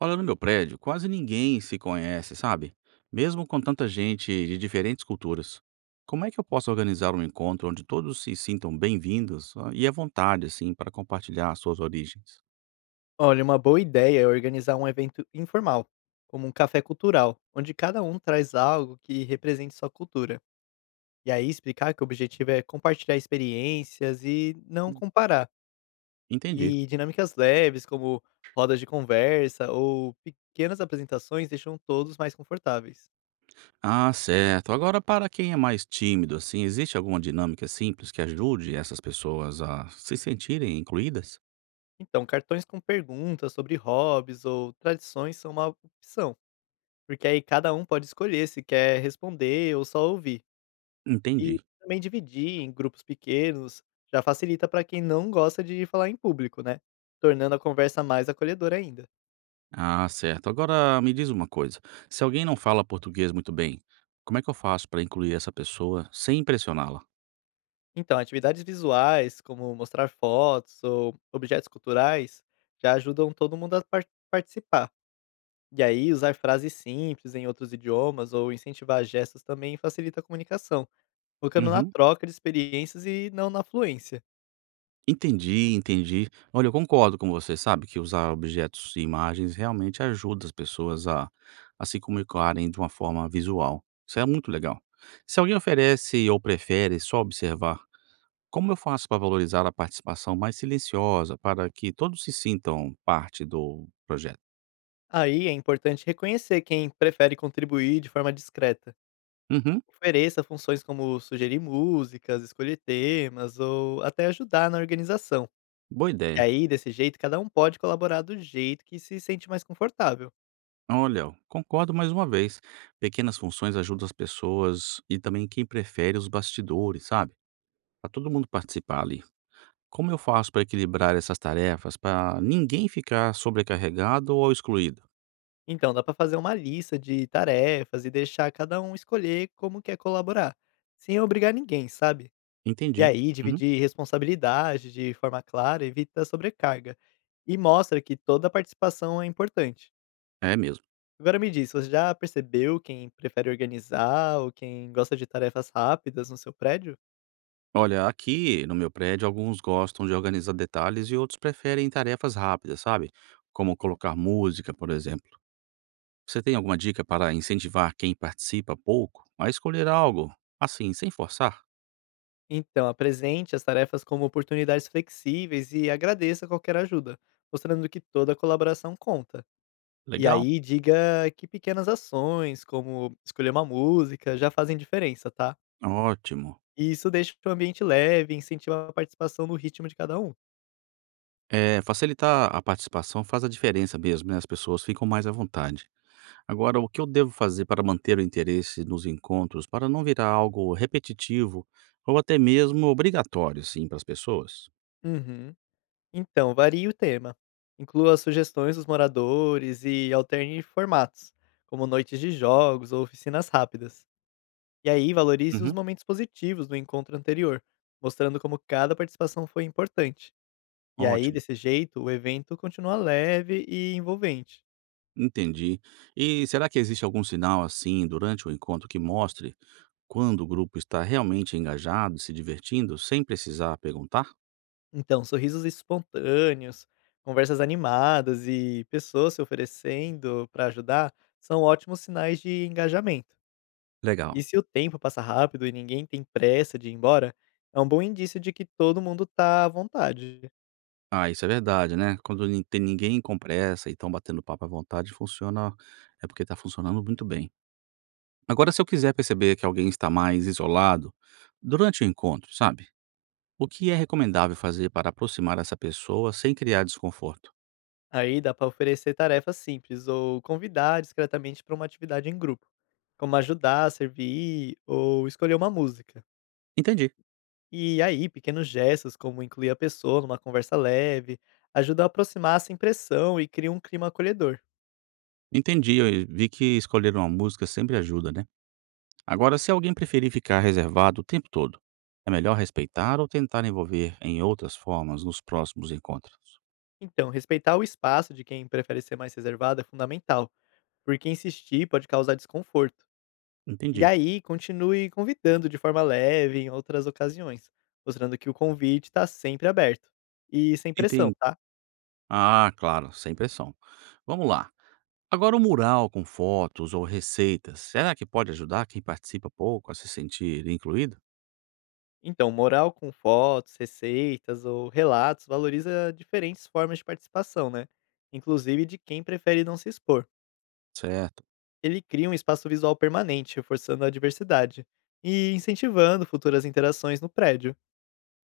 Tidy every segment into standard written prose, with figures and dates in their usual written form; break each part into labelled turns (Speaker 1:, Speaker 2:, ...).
Speaker 1: Olha, no meu prédio, quase ninguém se conhece, sabe? Mesmo com tanta gente de diferentes culturas. Como é que eu posso organizar um encontro onde todos se sintam bem-vindos e à vontade, assim, para compartilhar suas origens?
Speaker 2: Olha, uma boa ideia é organizar um evento informal, como um café cultural, onde cada um traz algo que represente sua cultura. E aí explicar que o objetivo é compartilhar experiências e não
Speaker 1: Hum.
Speaker 2: comparar.
Speaker 1: Entendi.
Speaker 2: E dinâmicas leves, como rodas de conversa ou pequenas apresentações, deixam todos mais confortáveis.
Speaker 1: Ah, certo. Agora, para quem é mais tímido, assim, existe alguma dinâmica simples que ajude essas pessoas a se sentirem incluídas?
Speaker 2: Então, cartões com perguntas sobre hobbies ou tradições são uma opção, porque aí cada um pode escolher se quer responder ou só ouvir. E
Speaker 1: Entendi.
Speaker 2: também dividir em grupos pequenos já facilita para quem não gosta de falar em público, né? Tornando a conversa mais acolhedora ainda.
Speaker 1: Ah, certo. Agora, me diz uma coisa. Se alguém não fala português muito bem, como é que eu faço para incluir essa pessoa sem impressioná-la?
Speaker 2: Então, atividades visuais, como mostrar fotos ou objetos culturais, já ajudam todo mundo a participar. E aí, usar frases simples em outros idiomas ou incentivar gestos também facilita a comunicação, focando na
Speaker 1: Uhum.
Speaker 2: troca de experiências e não na fluência.
Speaker 1: Entendi, entendi. Olha, eu concordo com você, sabe, que usar objetos e imagens realmente ajuda as pessoas a se comunicarem de uma forma visual. Isso é muito legal. Se alguém oferece ou prefere só observar, como eu faço para valorizar a participação mais silenciosa, para que todos se sintam parte do projeto?
Speaker 2: Aí é importante reconhecer quem prefere contribuir de forma discreta.
Speaker 1: Uhum,
Speaker 2: Ofereça funções como sugerir músicas, escolher temas ou até ajudar na organização.
Speaker 1: boa
Speaker 2: E
Speaker 1: ideia.
Speaker 2: aí, desse jeito, cada um pode colaborar do jeito que se sente mais confortável.
Speaker 1: Olha, eu concordo mais uma vez. Pequenas funções ajudam as pessoas e também quem prefere os bastidores, sabe? Para todo mundo participar ali. Como eu faço para equilibrar essas tarefas para ninguém ficar sobrecarregado ou excluído?
Speaker 2: Então, dá para fazer uma lista de tarefas e deixar cada um escolher como quer colaborar, sem obrigar ninguém, sabe? E
Speaker 1: Entendi.
Speaker 2: aí,
Speaker 1: Uhum.
Speaker 2: dividir responsabilidade de forma clara evita sobrecarga e mostra que toda participação é importante.
Speaker 1: É mesmo.
Speaker 2: Agora me diz, você já percebeu quem prefere organizar ou quem gosta de tarefas rápidas no seu prédio?
Speaker 1: Olha, aqui no meu prédio, alguns gostam de organizar detalhes e outros preferem tarefas rápidas, sabe? Como colocar música, por exemplo. Você tem alguma dica para incentivar quem participa pouco a escolher algo assim, sem forçar?
Speaker 2: Então, apresente as tarefas como oportunidades flexíveis e agradeça qualquer ajuda, mostrando que toda colaboração conta. E
Speaker 1: Legal?
Speaker 2: aí, diga que pequenas ações, como escolher uma música, já fazem diferença, tá?
Speaker 1: Ótimo.
Speaker 2: E isso deixa o ambiente leve e incentiva a participação no ritmo de cada um.
Speaker 1: É, facilitar a participação faz a diferença mesmo, né? As pessoas ficam mais à vontade. Agora, o que eu devo fazer para manter o interesse nos encontros, para não virar algo repetitivo ou até mesmo obrigatório, sim, para as pessoas?
Speaker 2: Uhum. Então, varie o tema. Inclua sugestões dos moradores e alterne formatos, como noites de jogos ou oficinas rápidas. E aí, valorize os
Speaker 1: Uhum,
Speaker 2: momentos positivos do encontro anterior, mostrando como cada participação foi importante. E aí,
Speaker 1: ótimo,
Speaker 2: desse jeito, o evento continua leve e envolvente.
Speaker 1: entendi. E será que existe algum sinal assim durante o encontro que mostre quando o grupo está realmente engajado, se divertindo, sem precisar perguntar?
Speaker 2: Então, sorrisos espontâneos, conversas animadas e pessoas se oferecendo para ajudar são ótimos sinais de engajamento. E
Speaker 1: Legal.
Speaker 2: se o tempo passa rápido e ninguém tem pressa de ir embora, é um bom indício de que todo mundo está à vontade.
Speaker 1: Ah, isso é verdade, né? Quando não tem ninguém com pressa e estão batendo papo à vontade, funciona, é porque está funcionando muito bem. Agora, se eu quiser perceber que alguém está mais isolado durante o encontro, sabe? O que é recomendável fazer para aproximar essa pessoa sem criar desconforto?
Speaker 2: Aí dá para oferecer tarefas simples ou convidar discretamente para uma atividade em grupo, como ajudar a servir ou escolher uma música.
Speaker 1: Entendi.
Speaker 2: E aí, pequenos gestos como incluir a pessoa numa conversa leve ajudam a aproximar sem pressão e cria um clima acolhedor.
Speaker 1: Entendi, eu vi que escolher uma música sempre ajuda, né? Agora, se alguém preferir ficar reservado o tempo todo, é melhor respeitar ou tentar envolver em outras formas nos próximos encontros?
Speaker 2: Então, respeitar o espaço de quem prefere ser mais reservado é fundamental, porque insistir pode causar desconforto. E
Speaker 1: Entendi.
Speaker 2: aí, continue convidando de forma leve em outras ocasiões, mostrando que o convite está sempre aberto e sem pressão,
Speaker 1: Entendi.
Speaker 2: tá?
Speaker 1: Ah, claro, sem pressão. Vamos lá. Agora, o mural com fotos ou receitas, será que pode ajudar quem participa pouco a se sentir incluído?
Speaker 2: Então, mural com fotos, receitas ou relatos valoriza diferentes formas de participação, né? Inclusive de quem prefere não se expor.
Speaker 1: Certo.
Speaker 2: Ele cria um espaço visual permanente, reforçando a diversidade e incentivando futuras interações no prédio.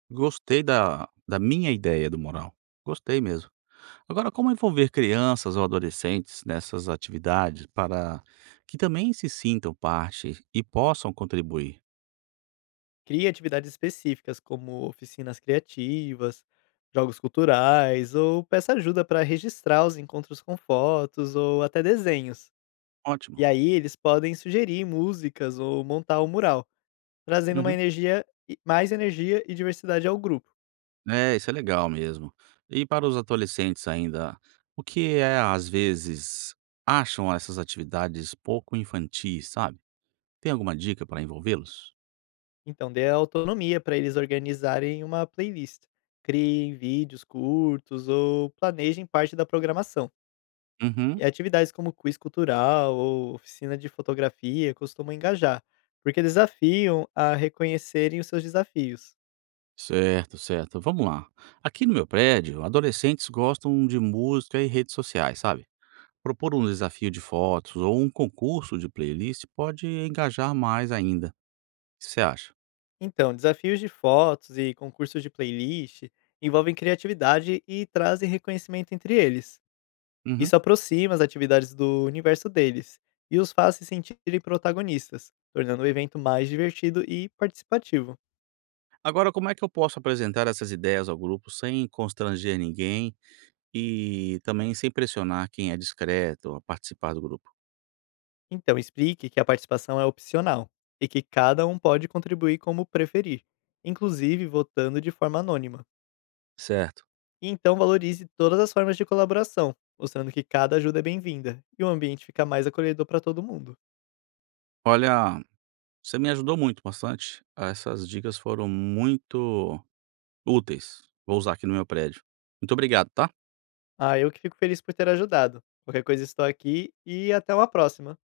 Speaker 1: Gostei da minha ideia do moral. Gostei mesmo. Agora, como envolver crianças ou adolescentes nessas atividades para que também se sintam parte e possam contribuir?
Speaker 2: Cria atividades específicas, como oficinas criativas, jogos culturais, ou peça ajuda para registrar os encontros com fotos ou até desenhos. E
Speaker 1: Ótimo.
Speaker 2: aí eles podem sugerir músicas ou montar o mural. Trazendo uma
Speaker 1: Uhum.
Speaker 2: energia e mais energia e diversidade ao grupo.
Speaker 1: É, isso é legal mesmo. E para os adolescentes ainda, o que é, às vezes, acham essas atividades pouco infantis, sabe? Tem alguma dica para envolvê-los?
Speaker 2: Então dê autonomia para eles organizarem uma playlist. Criem vídeos curtos ou planejem parte da programação.
Speaker 1: Uhum.
Speaker 2: E atividades como quiz cultural ou oficina de fotografia costumam engajar, porque desafiam a reconhecerem os seus desafios.
Speaker 1: Certo, certo. Vamos lá. Aqui no meu prédio, adolescentes gostam de música e redes sociais, sabe? Propor um desafio de fotos ou um concurso de playlist pode engajar mais ainda. O que você acha?
Speaker 2: Então, desafios de fotos e concursos de playlist envolvem criatividade e trazem reconhecimento entre eles.
Speaker 1: Uhum.
Speaker 2: Isso aproxima as atividades do universo deles e os faz se sentirem protagonistas, tornando o evento mais divertido e participativo.
Speaker 1: Agora, como é que eu posso apresentar essas ideias ao grupo sem constranger ninguém e também sem pressionar quem é discreto a participar do grupo?
Speaker 2: Então, explique que a participação é opcional e que cada um pode contribuir como preferir, inclusive votando de forma anônima.
Speaker 1: Certo.
Speaker 2: E então valorize todas as formas de colaboração, mostrando que cada ajuda é bem-vinda e o ambiente fica mais acolhedor para todo mundo.
Speaker 1: Olha, você me ajudou muito, bastante. Essas dicas foram muito úteis. Vou usar aqui no meu prédio. Muito obrigado, tá?
Speaker 2: Ah, eu que fico feliz por ter ajudado. Qualquer coisa estou aqui e até uma próxima.